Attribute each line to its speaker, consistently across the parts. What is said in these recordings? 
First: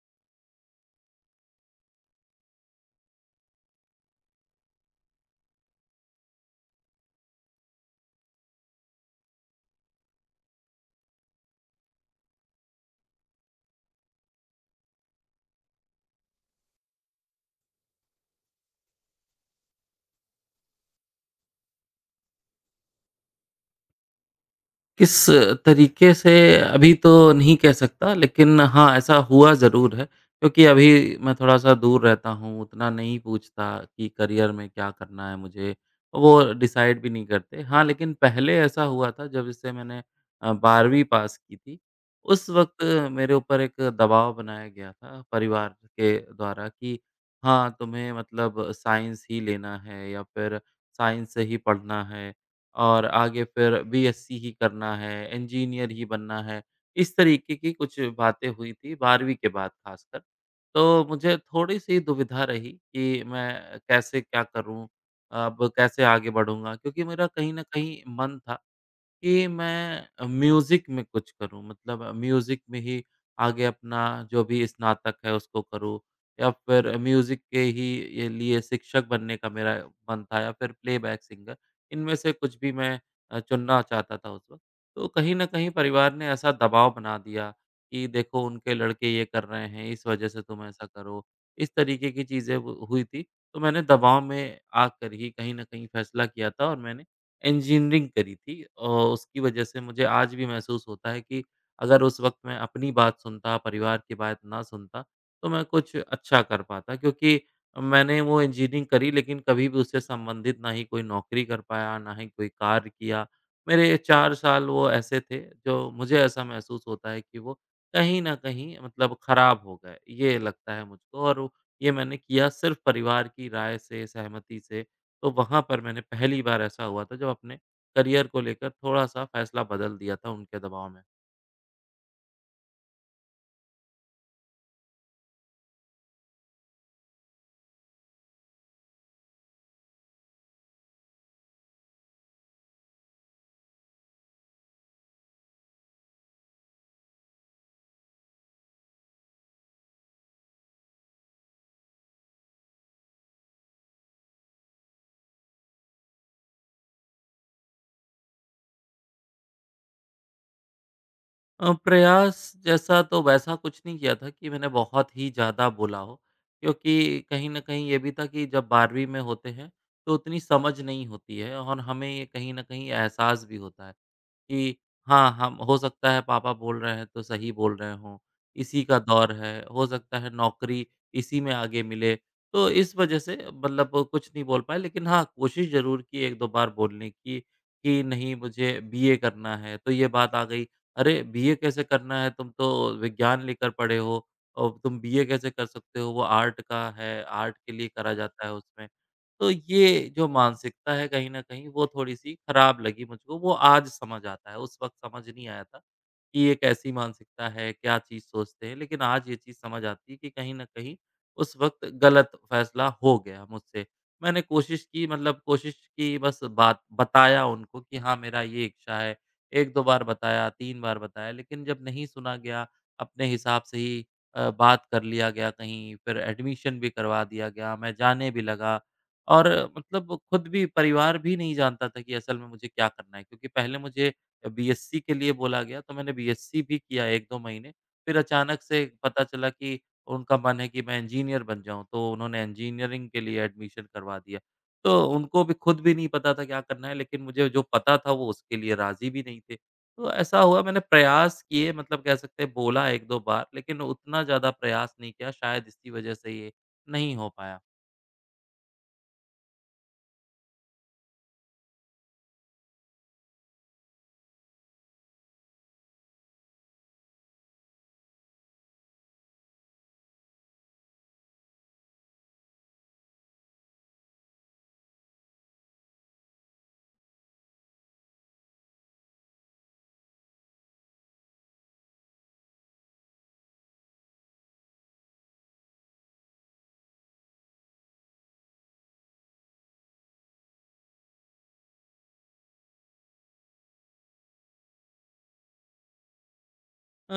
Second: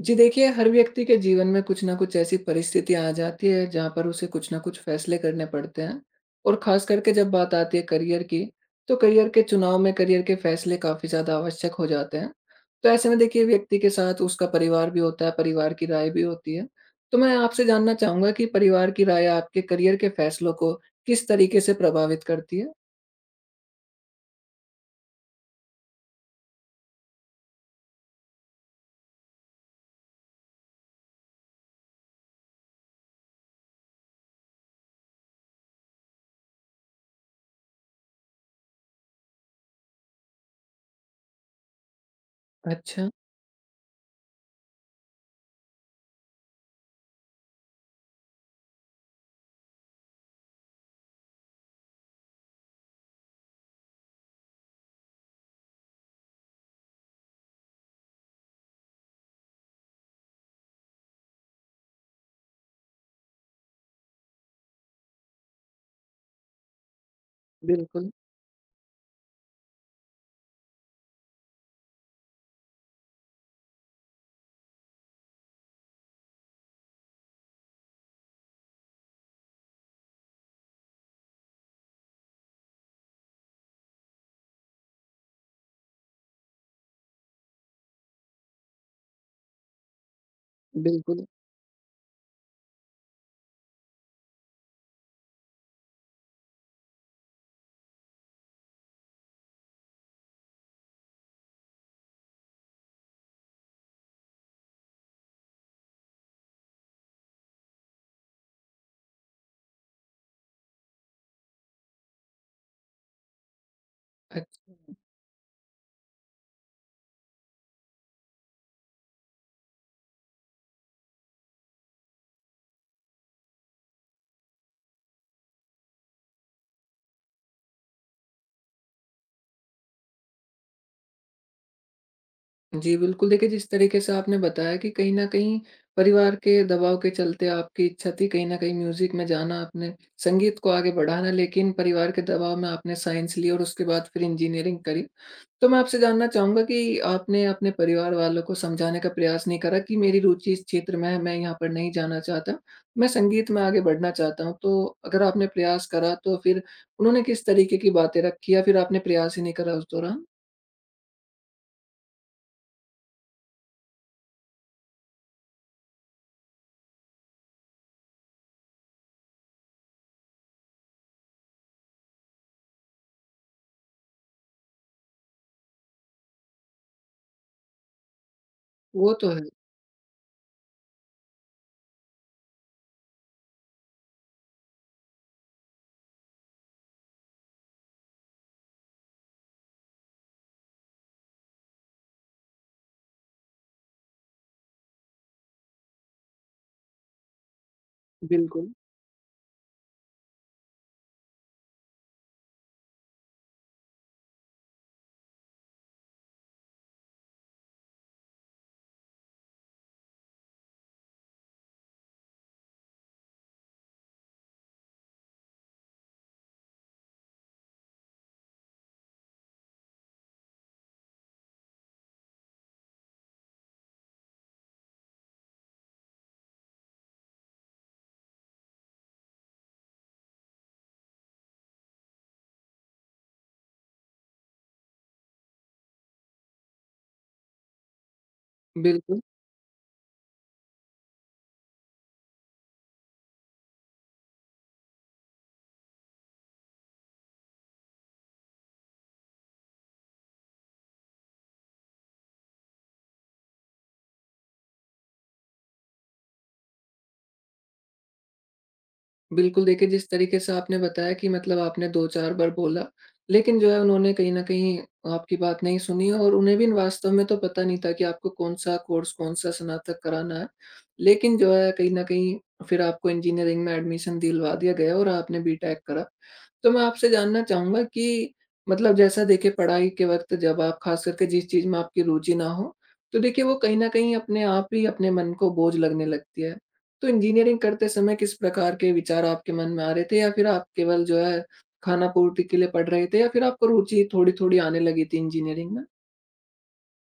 Speaker 1: जी देखिए, हर व्यक्ति के जीवन में कुछ न कुछ ऐसी परिस्थितियाँ आ जाती है जहाँ पर उसे कुछ न कुछ फैसले करने पड़ते हैं। और ख़ास करके जब बात आती है करियर की, तो करियर के चुनाव में करियर के फैसले काफ़ी ज़्यादा आवश्यक हो जाते हैं। तो ऐसे में देखिए व्यक्ति के साथ उसका परिवार भी होता है, परिवार की राय भी होती है। तो मैं आपसे जानना चाहूँगा कि परिवार की राय आपके करियर के फैसलों को किस तरीके से प्रभावित करती है?
Speaker 2: किस तरीके से अभी तो नहीं कह सकता लेकिन हाँ, ऐसा हुआ ज़रूर है क्योंकि अभी मैं थोड़ा-सा दूर रहता हूँ, उतना नहीं पूछता कि करियर में क्या करना है मुझे, वो डिसाइड भी नहीं करते। हाँ, लेकिन पहले ऐसा हुआ था जब इससे मैंने 12वीं पास की थी, उस वक़्त
Speaker 1: अच्छा,
Speaker 2: मेरे ऊपर एक दबाव बनाया गया था परिवार के द्वारा कि हाँ, तुम्हें मतलब साइंस ही लेना है या फिर साइंस से ही पढ़ना है। और आगे फिर बीएससी ही करना है, इंजीनियर ही बनना है। इस तरीके की कुछ बातें हुई थी 12वीं के बाद ख़ासकर। तो मुझे थोड़ी-सी दुविधा रही कि मैं कैसे क्या करूँ? अब कैसे आगे बढ़ूँगा? क्योंकि मेरा कहीं न कहीं
Speaker 1: बिल्कुल,
Speaker 2: मन था कि मैं म्यूज़िक में कुछ करूँ मतलब म्यूज़िक में ही आगे अपना जो भी स्नातक है उसको करूँ या फिर म्यूज़िक के ही ये लिए शिक्षक बनने का मेरा मन था या फिर प्लेबैक सिंगर इनमें से कुछ भी मैं चुनना चाहता था उस वक़्त। तो कहीं न कहीं परिवार ने ऐसा दबाव बना दिया कि देखो उनके लड़के ये कर रहे हैं, इस वज़ह से तुम ऐसा
Speaker 1: बिल्कुल।
Speaker 2: करो। इस तरीके की चीज़ें वो हुई थी। तो मैंने दबाव में आकर ही कहीं न कहीं फैसला किया था और मैंने इंजीनियरिंग करी थी और उसकी वजह से मुझे आज भी महसूस होता है कि अगर उस वक़्त मैं अपनी बात सुनता, परिवार की बात ना सुनता, तो मैं कुछ अच्छा कर पाता क्योंकि मैंने वो इंजीनियरिंग करी लेकिन कभी भी उससे संबंधित ना ही कोई नौकरी कर पाया, ना ही कोई कार्य किया। मेरे 4 साल वो
Speaker 1: अच्छा।
Speaker 2: ऐसे थे जो मुझे ऐसा महसूस होता है कि वो कहीं न कहीं मतलब ख़राब हो गए, ये लगता है मुझको और ये मैंने किया सिर्फ़ परिवार की राय से, सहमति से। तो वहाँ पर मैंने पहली बार ऐसा हुआ था जब अपने करियर को लेकर थोड़ा-सा फ़ैसला बदल दिया था उनके दबाव में।
Speaker 1: जी, बिल्कुल। देखिए, जिस तरीके से आपने बताया कि कहीं न कहीं परिवार के दबाव के चलते आपकी इच्छा थी कहीं न कहीं म्यूज़िक में जाना आपने, संगीत को आगे बढ़ाना लेकिन परिवार के दबाव में आपने साइंस ली और उसके बाद फिर इंजीनियरिंग करी। तो मैं आपसे जानना चाहूँगा कि आपने अपने परिवार वालों को समझाने का प्रयास नहीं करा कि मेरी रुचि इस क्षेत्र में है, मैं यहाँ पर नहीं जाना चाहता, मैं संगीत में आगे बढ़ना चाहता हूँ। तो अगर आपने प्रयास करा तो फिर उन्होंने किस तरीके की बातें रखी या फिर आपने प्रयास ही नहीं करा उस दौरान?
Speaker 2: प्रयास जैसा तो वैसा कुछ नहीं किया था कि मैंने बहुत ही ज़्यादा बोला हो, क्योंकि कहीं न कहीं ये भी था कि जब 12वीं में होते हैं, तो उतनी समझ नहीं होती है और हमें ये कहीं न कहीं एहसास भी होता है। कि हाँ, हम हो सकता है पापा बोल रहे हैं तो सही बोल रहे हों, इसी का
Speaker 1: वो तो
Speaker 2: दौर
Speaker 1: है।
Speaker 2: है, हो सकता है नौकरी इसी में आगे मिले। तो इस वजह से मतलब कुछ नहीं बोल पाए लेकिन हाँ, कोशिश ज़रूर की 1-2 बार बोलने की कि नहीं मुझे बीए करना है, तो ये बात आ गई, "अरे! बीए कैसे करना है? तुम तो विज्ञान लेकर पढ़े हो और तुम बीए कैसे कर सकते हो? वो आर्ट का है, आर्ट के लिए करा जाता है
Speaker 1: बिल्कुल,
Speaker 2: उसमें।" तो ये जो मानसिकता है कहीं न कहीं वो थोड़ी-सी खराब लगी मुझको, वो आज समझ आता है, उस वक़्त समझ नहीं आया था। कि ये कैसी मानसिकता है, क्या चीज़ सोचते हैं। लेकिन आज ये चीज़ समझ आती है कि कहीं न कहीं उस वक़्त गलत फ़ैसला हो गया मुझसे। मैंने कोशिश की मतलब कोशिश की बस बात बताया उनको कि हाँ, मेरा ये इच्छा है। 1-2 बार बताया, 3 बार बताया लेकिन जब नहीं सुना गया, अपने हिसाब से ही बात कर लिया गया कहीं, फिर एडमिशन भी करवा दिया गया, मैं जाने भी लगा। और मतलब खुद भी परिवार भी नहीं जानता था कि असल में मुझे क्या करना है क्योंकि पहले मुझे बीएससी के लिए बोला गया तो मैंने बीएससी भी किया 1-2 महीने। फिर अचानक से
Speaker 1: बिल्कुल।
Speaker 2: पता चला कि उनका मन है कि मैं इंजीनियर बन जाऊँ, तो उन्होंने इंजीनियरिंग के लिए एडमिशन करवा दिया। तो उनको भी खुद भी नहीं पता था क्या करना है, लेकिन मुझे जो पता था वो उसके लिए राज़ी भी नहीं थे। तो ऐसा हुआ मैंने प्रयास किए मतलब कह सकते हैं बोला 1-2 बार, लेकिन उतना ज़्यादा प्रयास नहीं किया शायद इसी वज़ह से ये नहीं हो पाया।
Speaker 1: बिल्कुल, देखिए जिस तरीके से आपने बताया कि मतलब आपने 2-4 बार बोला, लेकिन जो है उन्होंने कहीं न कहीं आपकी बात नहीं सुनी और उन्हें भी वास्तव में तो पता नहीं था कि आपको कौन-सा कोर्स, कौन-सा स्नातक कराना है। लेकिन जो है कहीं न कहीं फिर आपको इंजीनियरिंग में एडमिशन दिलवा दिया गया और आपने बीटेक करा। तो मैं आपसे जानना चाहूँगा कि मतलब जैसा देखिए पढ़ाई के वक़्त जब आप ख़ास करके जिस चीज़ में आपकी रुचि ना हो, तो देखिए वो कहीं न कहीं अपने आप ही अपने मन को बोझ लगने लगती है। तो इंजीनियरिंग करते समय किस प्रकार के विचार आपके मन में आ रहे थे? या फिर आप केवल जो है खाना पूर्ति के लिए पढ़ रहे थे या फिर आपको रुचि थोड़ी-थोड़ी आने लगी थी इंजीनियरिंग में?
Speaker 2: अ,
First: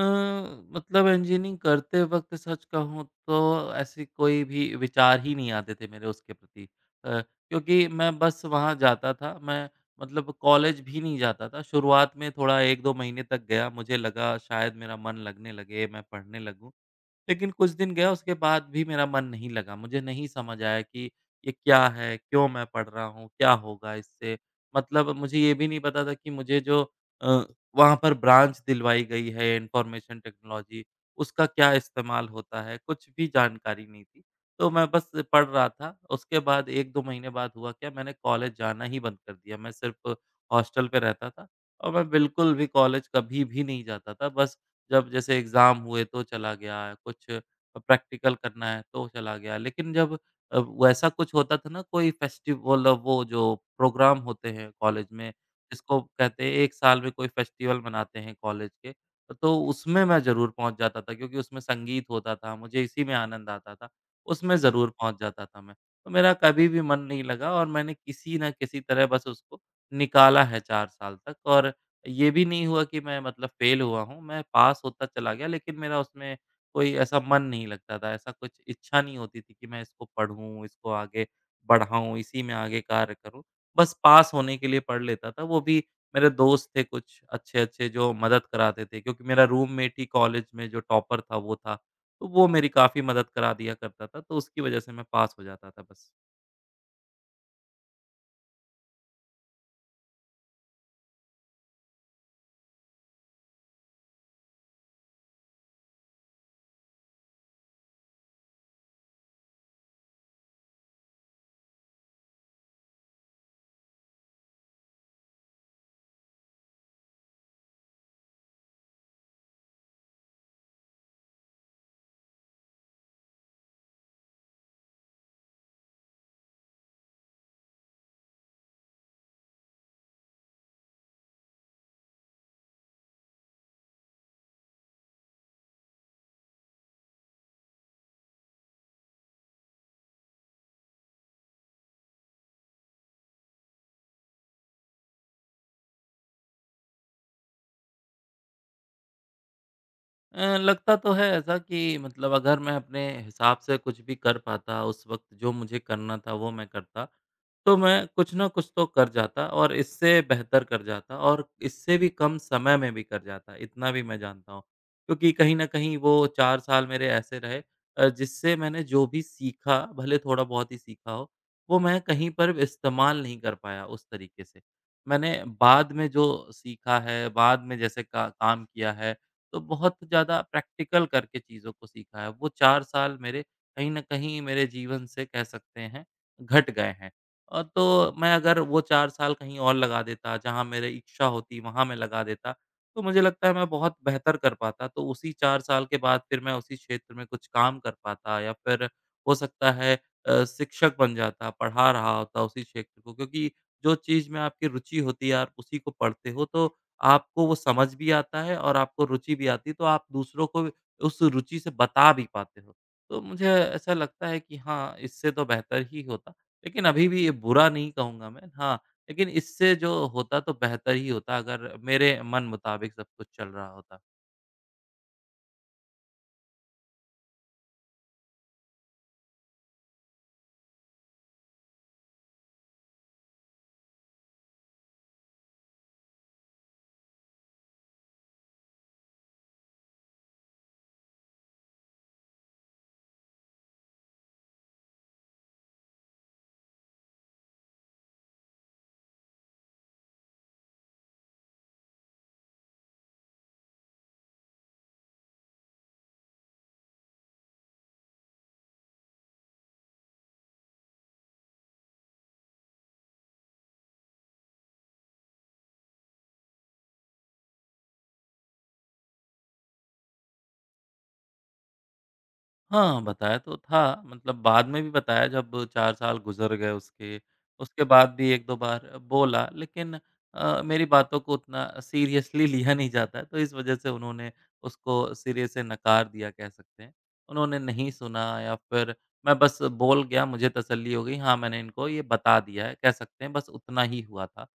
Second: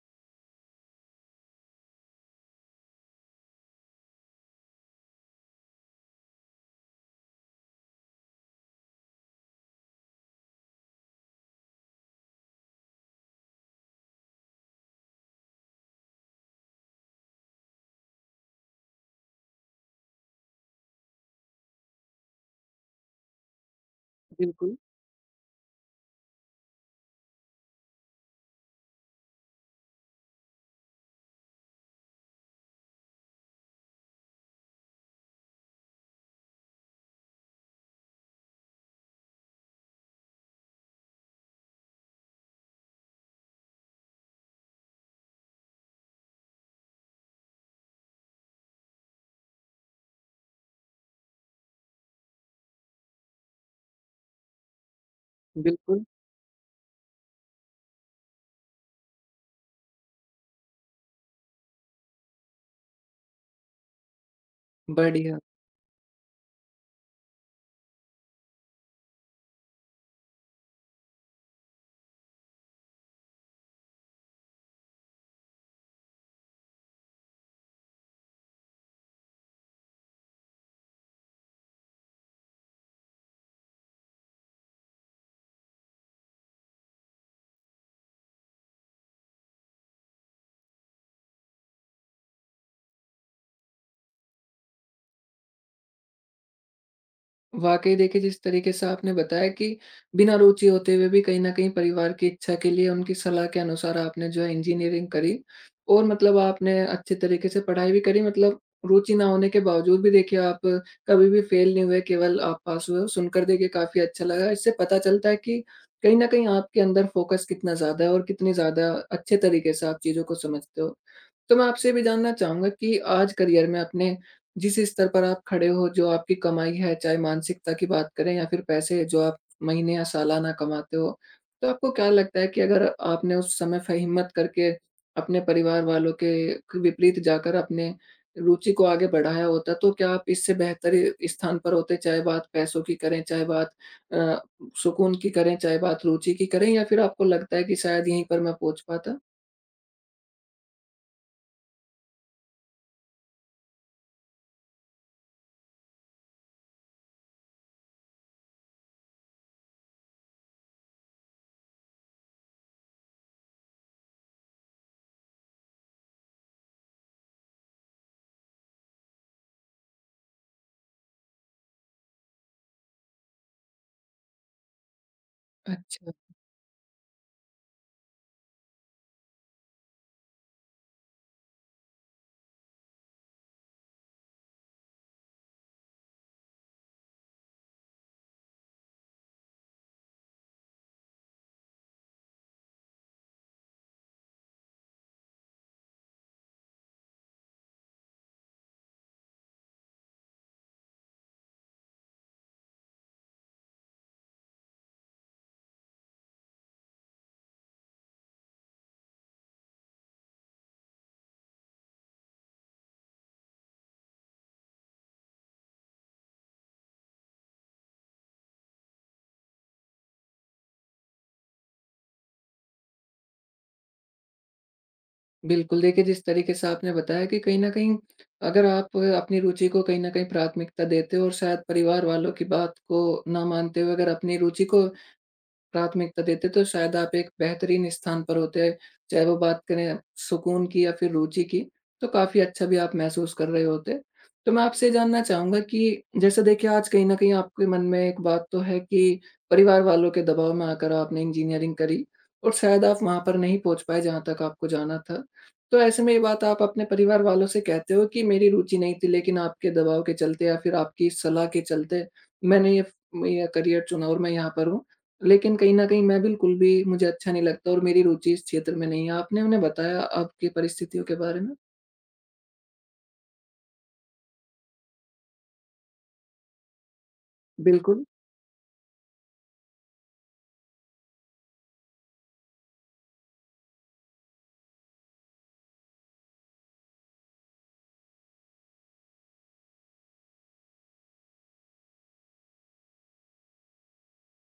Speaker 2: मतलब इंजीनियरिंग करते वक़्त सच कहूँ तो ऐसे कोई भी विचार ही नहीं आते थे मेरे उसके प्रति। अ, क्योंकि मैं बस वहाँ जाता था, मैं मतलब कॉलेज भी नहीं जाता था। शुरुआत में थोड़ा 1-2 महीने तक गया, मुझे लगा शायद मेरा मन लगने लगे, मैं पढ़ने लगूँ। लेकिन कुछ दिन गया उसके बाद भी मेरा मन नहीं लगा। मुझे नहीं समझ आया कि ये क्या है? क्यों मैं पढ़ रहा हूँ? क्या होगा इससे?
Speaker 1: बिल्कुल,
Speaker 2: मतलब मुझे ये भी नहीं पता था कि मुझे जो अ, वहाँ पर ब्रांच दिलवाई गई है इन्फॉर्मेशन टेक्नोलॉजी, उसका क्या इस्तेमाल होता है? कुछ भी जानकारी नहीं थी। तो मैं बस पढ़ रहा था। उसके बाद 1-2 महीने बाद हुआ क्या मैंने कॉलेज जाना ही बंद कर दिया। मैं सिर्फ़ हॉस्टल पे रहता था और मैं बिल्कुल भी कॉलेज कभी भी नहीं जाता था। बस जब जैसे एग्ज़ाम हुए तो चला गया, कुछ प्रैक्टिकल करना है तो चला गया। लेकिन जब वैसा कुछ होता था ना कोई फेस्टिवल वो जो प्रोग्राम होते हैं कॉलेज में, जिसको
Speaker 1: बिल्कुल।
Speaker 2: कहते हैं 1 साल में कोई फेस्टिवल मनाते हैं कॉलेज के, तो उसमें मैं ज़रूर पहुँच जाता था क्योंकि उसमें संगीत होता था, मुझे इसी में आनंद आता था, उसमें ज़रूर पहुँच
Speaker 1: बढ़िया।
Speaker 2: जाता था मैं। तो मेरा कभी भी मन नहीं लगा और मैंने किसी न किसी तरह बस उसको निकाला है 4 साल तक और ये भी नहीं हुआ कि मैं मतलब फ़ेल हुआ हूँ, मैं पास होता चला गया लेकिन मेरा उसमें कोई ऐसा मन नहीं लगता था, ऐसा कुछ इच्छा नहीं होती थी कि मैं इसको पढ़ूँ, इसको आगे बढ़ाऊँ, इसी में आगे कार्य करूँ। बस पास होने के लिए पढ़ लेता था, वो भी मेरे दोस्त थे कुछ अच्छे-अच्छे जो मदद कराते थे क्योंकि मेरा रूममेट ही कॉलेज में जो टॉपर था वो था, तो वो मेरी काफ़ी मदद करा दिया करता था, तो उसकी वज़ह से मैं पास हो जाता था बस।
Speaker 1: वाक़ई देखिए, जिस तरीके से आपने बताया कि बिना रुचि होते हुए भी कहीं न कहीं परिवार की इच्छा के लिए उनकी सलाह के अनुसार आपने जो है इंजीनियरिंग करी और मतलब आपने अच्छे तरीके से पढ़ाई भी करी मतलब रुचि ना होने के बावजूद भी देखिए आप कभी भी फ़ेल नहीं हुए, केवल आप पास हुए हो। सुनकर देखिए काफ़ी अच्छा लगा। इससे पता चलता है कि कहीं न कहीं आपके अंदर फ़ोकस कितना ज़्यादा है और कितनी ज़्यादा अच्छे तरीके से आप चीज़ों को समझते हो। तो मैं आपसे ये भी जानना चाहूँगा कि आज करियर में अपने जिस स्तर पर आप खड़े हो, जो आपकी कमाई है, चाहे मानसिकता की बात करें या फिर पैसे जो आप महीने या सालाना कमाते हो, तो आपको क्या लगता है कि अगर आपने उस समय फ हिम्मत करके अपने परिवार वालों के विपरीत जाकर अपने रुचि को आगे बढ़ाया होता, तो क्या आप इससे बेहतर स्थान पर होते? चाहे बात पैसों की करें, चाहे बात अ, सुकून की करें, चाहे बात रुचि की करें या फिर आपको लगता है कि शायद यहीं पर मैं पहुँच पाता?
Speaker 2: लगता तो है ऐसा कि मतलब अगर मैं अपने हिसाब से कुछ भी कर पाता, उस वक़्त जो मुझे करना था वो मैं करता। तो मैं कुछ ना कुछ तो कर जाता और इससे बेहतर कर जाता और इससे भी कम समय में भी कर जाता, इतना भी मैं जानता हूँ। क्योंकि कहीं न कहीं वो 4 साल मेरे ऐसे रहे जिससे मैंने जो भी सीखा, भले थोड़ा बहुत ही सीखा हो, वो मैं कहीं पर भी इस्तेमाल नहीं कर पाया उस तरीके से। मैंने बाद में
Speaker 1: अच्छा।
Speaker 2: जो सीखा है, बाद में जैसे का काम किया है, तो बहुत ज़्यादा प्रैक्टिकल करके चीज़ों को सीखा है। वो 4 साल मेरे कहीं न कहीं मेरे जीवन से कह सकते हैं, घट गए हैं। तो मैं अगर वो 4 साल कहीं और लगा देता, जहाँ मेरी इच्छा होती वहाँ मैं लगा देता, तो मुझे लगता है मैं बहुत बेहतर कर पाता। तो उसी 4 साल के बाद फिर मैं उसी क्षेत्र में कुछ काम कर पाता या फिर हो सकता है शिक्षक बन जाता, पढ़ा रहा होता उसी क्षेत्र को। क्योंकि जो चीज़ में आपकी रुचि होती है, आप उसी को पढ़ते हो, तो आपको वो समझ भी आता है और आपको रुचि भी आती है, तो आप दूसरों को भी उस रुचि से बता भी पाते हो। तो मुझे ऐसा लगता है कि हाँ, इससे तो बेहतर ही होता। लेकिन अभी भी ये बुरा नहीं कहूँगा मैं, हाँ, लेकिन इससे जो होता तो बेहतर ही होता अगर मेरे मन मुताबिक सब कुछ चल रहा होता।
Speaker 1: बिल्कुल, देखिए जिस तरीके से आपने बताया कि कहीं न कहीं अगर आप अपनी रुचि को कहीं न कहीं प्राथमिकता देते हो और शायद परिवार वालों की बात को ना मानते हुए अगर अपनी रुचि को प्राथमिकता देते, तो शायद आप एक बेहतरीन स्थान पर होते। हैं। चाहे वो बात करें सुकून की या फिर रुचि की, तो काफ़ी अच्छा भी आप महसूस कर रहे होते। तो मैं आपसे ये जानना चाहूँगा कि जैसे देखिए आज कहीं न कहीं आपके मन में एक बात तो है कि परिवार वालों के दबाव में आकर आपने इंजीनियरिंग करी और शायद आप वहाँ पर नहीं पहुँच पाए जहाँ तक आपको जाना था। तो ऐसे में ये बात आप अपने परिवार वालों से कहते हो कि मेरी रुचि नहीं थी लेकिन आपके दबाव के चलते या फिर आपकी सलाह के चलते मैंने ये करियर चुना और मैं यहाँ पर हूँ। लेकिन कहीं न कहीं मैं बिल्कुल भी मुझे अच्छा नहीं लगता और मेरी रुचि इस क्षेत्र में नहीं है। आपने उन्हें बताया आपकी परिस्थितियों के बारे में?
Speaker 2: हाँ, बताया तो था, मतलब बाद में भी बताया जब 4 साल गुज़र गए उसके, उसके
Speaker 1: बिल्कुल,
Speaker 2: बाद भी 1-2 बार बोला लेकिन मेरी बातों को उतना सीरियसली लिया नहीं जाता है, तो इस वज़ह से उन्होंने उसको सिरे से नकार दिया कह सकते हैं। उन्होंने नहीं सुना या फिर मैं बस बोल गया, मुझे तसल्ली हो गई, हाँ, मैंने इनको ये बता दिया है, कह सकते हैं बस उतना ही हुआ था।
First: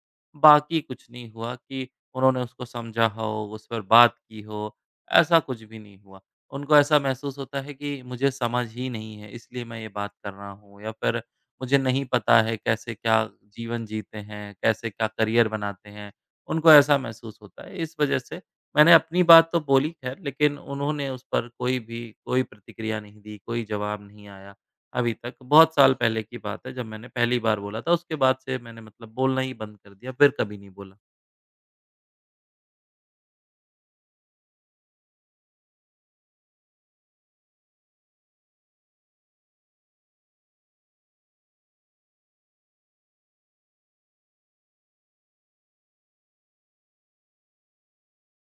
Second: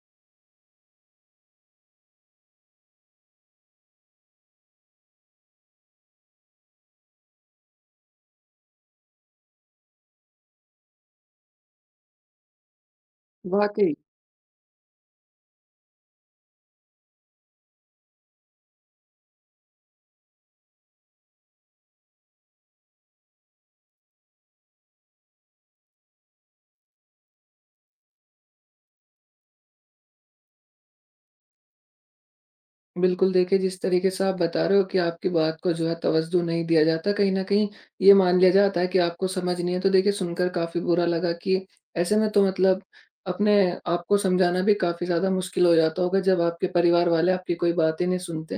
Speaker 2: बाकी कुछ नहीं हुआ कि उन्होंने उसको समझा हो, उस पर बात की हो, ऐसा कुछ भी नहीं हुआ। उनको ऐसा महसूस होता है कि मुझे समझ ही नहीं है, इसलिए मैं ये बात कर रहा हूँ या फिर मुझे नहीं पता है कैसे क्या जीवन
Speaker 1: वाक़ई।
Speaker 2: जीते हैं, कैसे क्या करियर बनाते हैं, उनको ऐसा महसूस होता है। इस वजह से मैंने अपनी बात तो बोली ख़ैर लेकिन उन्होंने उस पर कोई भी कोई प्रतिक्रिया नहीं दी, कोई जवाब नहीं आया अभी तक। बहुत साल पहले की बात है जब मैंने पहली बार बोला था, उसके बाद से मैंने मतलब बोलना ही बंद कर दिया, फिर कभी नहीं बोला।
Speaker 1: बिल्कुल, देखिए जिस तरीके से आप बता रहे हो कि आपकी बात को जो है तवज्जो नहीं दिया जाता, कहीं न कहीं ये मान लिया जाता है कि आपको समझ नहीं है। तो देखिए सुनकर काफ़ी बुरा लगा कि ऐसे में तो मतलब अपने आप को समझाना भी काफ़ी ज़्यादा मुश्किल हो जाता होगा जब आपके परिवार वाले आपकी कोई बात ही नहीं सुनते।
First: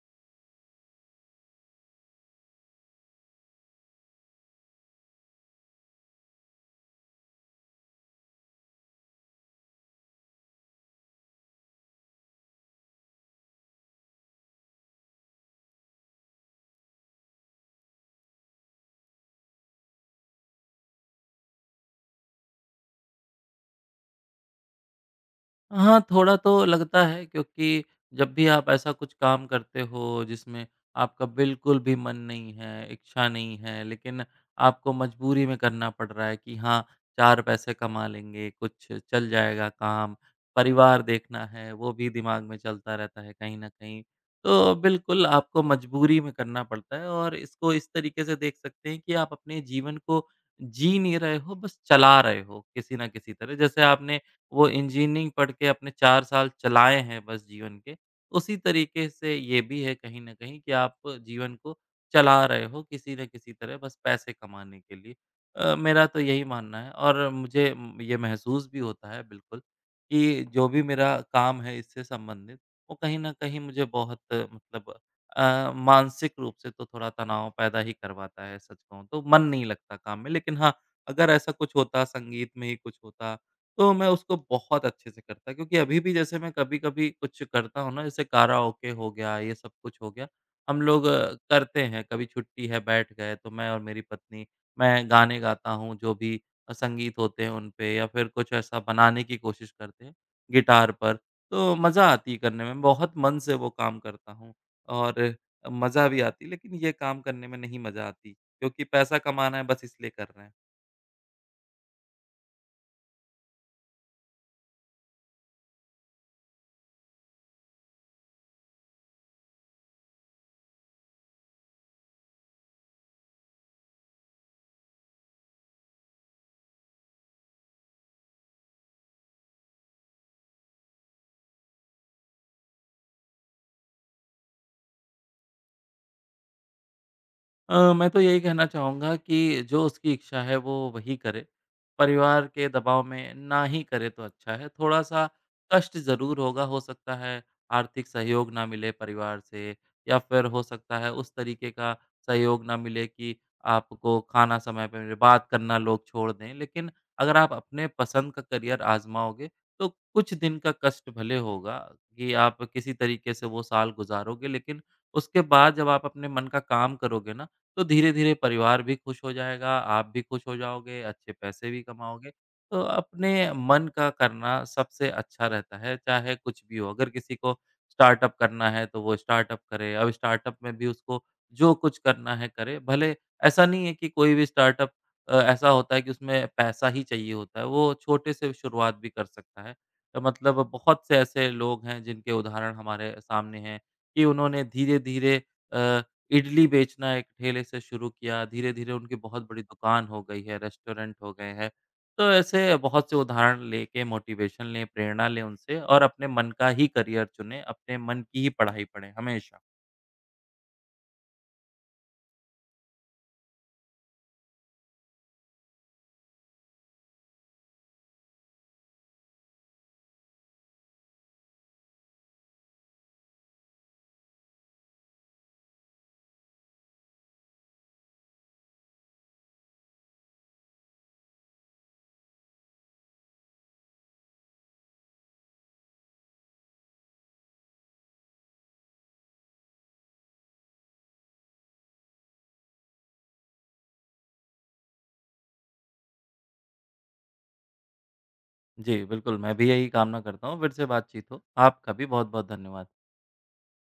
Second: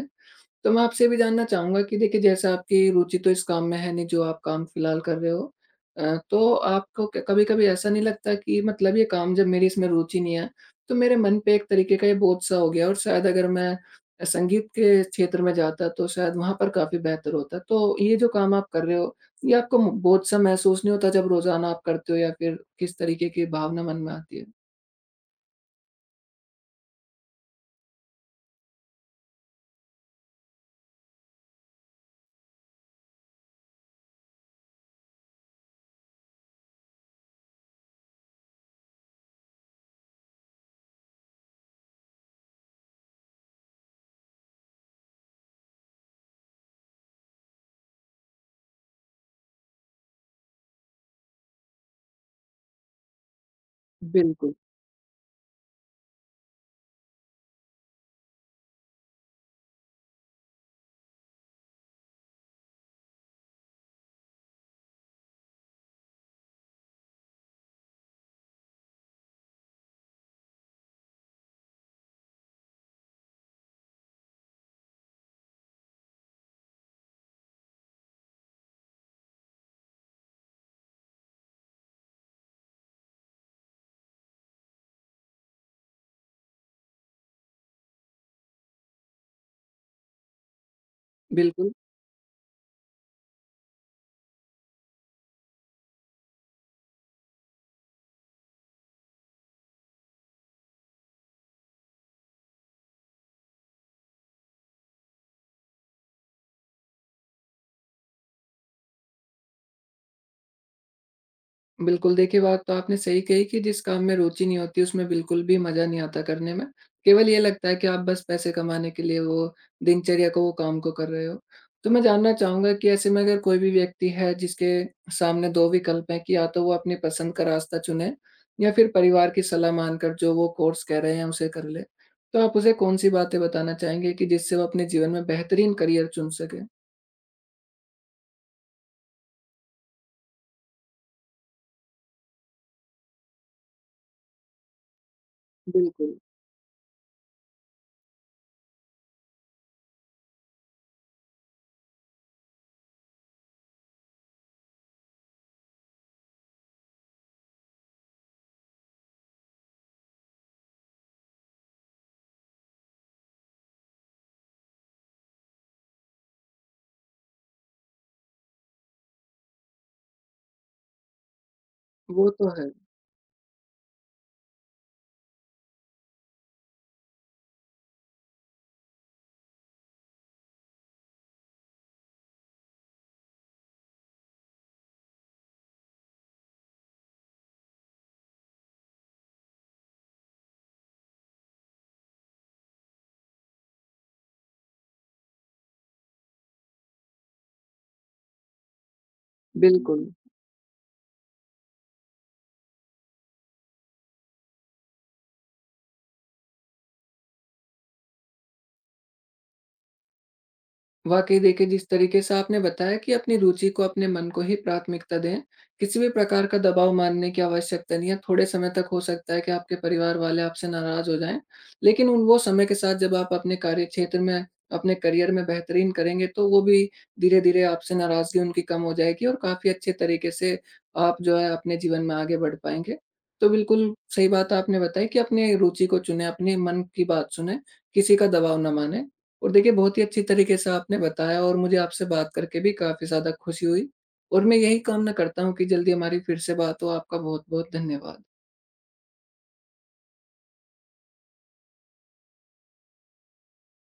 Speaker 1: तो मैं आपसे ये भी जानना चाहूँगा कि देखिए जैसे आपकी रुचि तो इस काम में है नहीं जो आप काम फ़िलहाल कर रहे हो। तो आपको क कभी-कभी ऐसा नहीं लगता कि मतलब ये काम जब मेरी इसमें रुचि नहीं है, तो मेरे मन पे एक तरीके का ये बोझ-सा हो गया और शायद अगर मैं संगीत के क्षेत्र में जाता तो शायद वहाँ पर काफ़ी बेहतर होता। तो ये जो काम आप कर रहे हो, ये आपको म बोझ-सा महसूस नहीं होता जब रोज़ाना आप करते हो या फिर किस तरीके की भावना मन में आती है?
Speaker 2: हाँ, थोड़ा तो लगता है क्योंकि जब भी आप ऐसा कुछ काम करते हो जिसमें आपका बिल्कुल भी मन नहीं है, इच्छा नहीं है, लेकिन आपको मजबूरी में करना पड़ रहा है कि हाँ, 4 पैसे कमा लेंगे, कुछ चल जाएगा काम, परिवार देखना है, वो भी दिमाग में चलता रहता है कहीं न कहीं। तो बिल्कुल आपको मजबूरी में करना पड़ता है और इसको इस तरीके से देख सकते हैं कि आप अपने जीवन को जी नहीं रहे हो, बस चला रहे हो किसी न किसी तरह। जैसे आपने
Speaker 1: बिल्कुल,
Speaker 2: वो इंजीनियरिंग पढ़ के अपने 4 साल चलाए हैं बस जीवन के, उसी तरीके से ये भी है कहीं न कहीं कि आप जीवन को चला रहे हो किसी न किसी तरह बस पैसे कमाने के लिए। मेरा तो यही मानना है और मुझे ये महसूस भी होता है बिल्कुल कि जो भी मेरा काम है इससे संबंधित, वो कहीं न कहीं मुझे बहुत मतलब मानसिक रूप से तो थोड़ा तनाव पैदा ही करवाता है सच कहूँ तो, मन नहीं लगता काम में। लेकिन हाँ, अगर ऐसा कुछ होता संगीत में ही कुछ होता तो मैं उसको बहुत अच्छे से करता क्योंकि अभी भी जैसे मैं कभी-कभी कुछ करता हूँ ना जैसे कराओके हो गया, ये सब कुछ हो गया। हम लोग
Speaker 1: बिल्कुल।
Speaker 2: करते हैं, कभी छुट्टी है बैठ गए तो मैं और मेरी पत्नी, मैं गाने गाता हूँ जो भी संगीत होते हैं उन पे या फिर कुछ ऐसा बनाने की कोशिश करते हैं गिटार पर। तो मज़ा आती है करने में, बहुत मन से वो काम करता हूँ और मज़ा भी आती है लेकिन ये काम करने में नहीं मज़ा आती क्योंकि पैसा कमाना है बस इसलिए कर रहे हैं।
Speaker 1: बिल्कुल, देखिए बात तो आपने सही कही कि जिस काम में रुचि नहीं होती उसमें बिल्कुल भी मज़ा नहीं आता करने में। केवल ये लगता है कि आप बस पैसे कमाने के लिए वो दिनचर्या को, वो काम को कर रहे हो। तो मैं जानना चाहूँगा कि ऐसे में अगर कोई भी व्यक्ति है जिसके सामने 2 विकल्प हैं कि या तो वो अपनी पसंद का रास्ता चुने या फिर परिवार की सलाह मानकर जो वो कोर्स कह रहे हैं उसे कर ले। तो आप उसे कौन-सी बातें बताना चाहेंगे कि जिससे वो अपने जीवन में बेहतरीन करियर चुन सके?
Speaker 2: मैं तो यही कहना चाहूँगा कि जो उसकी इच्छा है वो वही करे। परिवार के दबाव में ना ही करे तो अच्छा है। थोड़ा-सा कष्ट
Speaker 1: बिल्कुल,
Speaker 2: ज़रूर होगा, हो सकता है आर्थिक सहयोग ना मिले परिवार से या फिर हो सकता है उस तरीके का सहयोग ना मिले कि आपको खाना समय पे मिले, बात करना लोग छोड़ दें। लेकिन अगर आप अपने पसंद का करियर आज़माओगे तो कुछ दिन का कष्ट भले होगा कि आप किसी तरीके से वो साल गुज़ारोगे लेकिन उसके बाद जब आप अपने मन का काम करोगे ना तो धीरे-धीरे परिवार भी खुश हो जाएगा, आप भी खुश हो जाओगे, अच्छे पैसे भी
Speaker 1: वो
Speaker 2: कमाओगे।
Speaker 1: तो है।
Speaker 2: तो अपने मन का करना सबसे अच्छा रहता है, चाहे कुछ भी हो। अगर किसी को स्टार्टअप करना है तो वो स्टार्टअप करे, अब स्टार्टअप में भी उसको जो कुछ करना है करे। भले ऐसा नहीं है कि कोई भी स्टार्टअप ऐसा होता है कि उसमें पैसा ही चाहिए होता है, वो छोटे से शुरुआत भी कर सकता है। तो मतलब बहुत से ऐसे लोग हैं जिनके उदाहरण हमारे सामने हैं कि उन्होंने धीरे-धीरे अ इडली बेचना एक ठेले से शुरू किया, धीरे-धीरे उनकी बहुत बड़ी दुकान
Speaker 1: बिल्कुल।
Speaker 2: हो गई है, रेस्टोरेंट हो गए हैं। तो ऐसे बहुत से उदाहरण लेके मोटिवेशन लें, प्रेरणा लें उनसे और अपने मन का ही करियर चुनें, अपने मन की ही पढ़ाई पढ़ें हमेशा।
Speaker 1: वाकई देखिए, जिस तरीके से आपने बताया कि अपनी रुचि को, अपने मन को ही प्राथमिकता दें। किसी भी प्रकार का दबाव मानने की आवश्यकता नहीं है। थोड़े समय तक हो सकता है कि आपके परिवार वाले आपसे नाराज हो जाएं, लेकिन उन वो समय के साथ जब आप अपने कार्य क्षेत्र में, अपने करियर में बेहतरीन करेंगे, तो वो भी धीरे धीरे आपसे नाराजगी उनकी कम हो जाएगी और काफी अच्छे तरीके से आप जो है अपने जीवन में आगे बढ़ पाएंगे। तो बिल्कुल सही बात आपने बताई कि अपने रुचि को चुने, अपने मन की बात सुने, किसी का दबाव ना माने। और देखिए बहुत ही अच्छी तरीके से आपने बताया और मुझे आपसे बात करके भी काफ़ी ज़्यादा खुशी हुई और मैं यही कामना करता हूँ कि जल्दी हमारी फिर से बात हो। आपका बहुत-बहुत धन्यवाद।
Speaker 2: जी, बिल्कुल मैं भी यही कामना करता हूँ, फिर से बातचीत हो। आपका भी बहुत-बहुत धन्यवाद।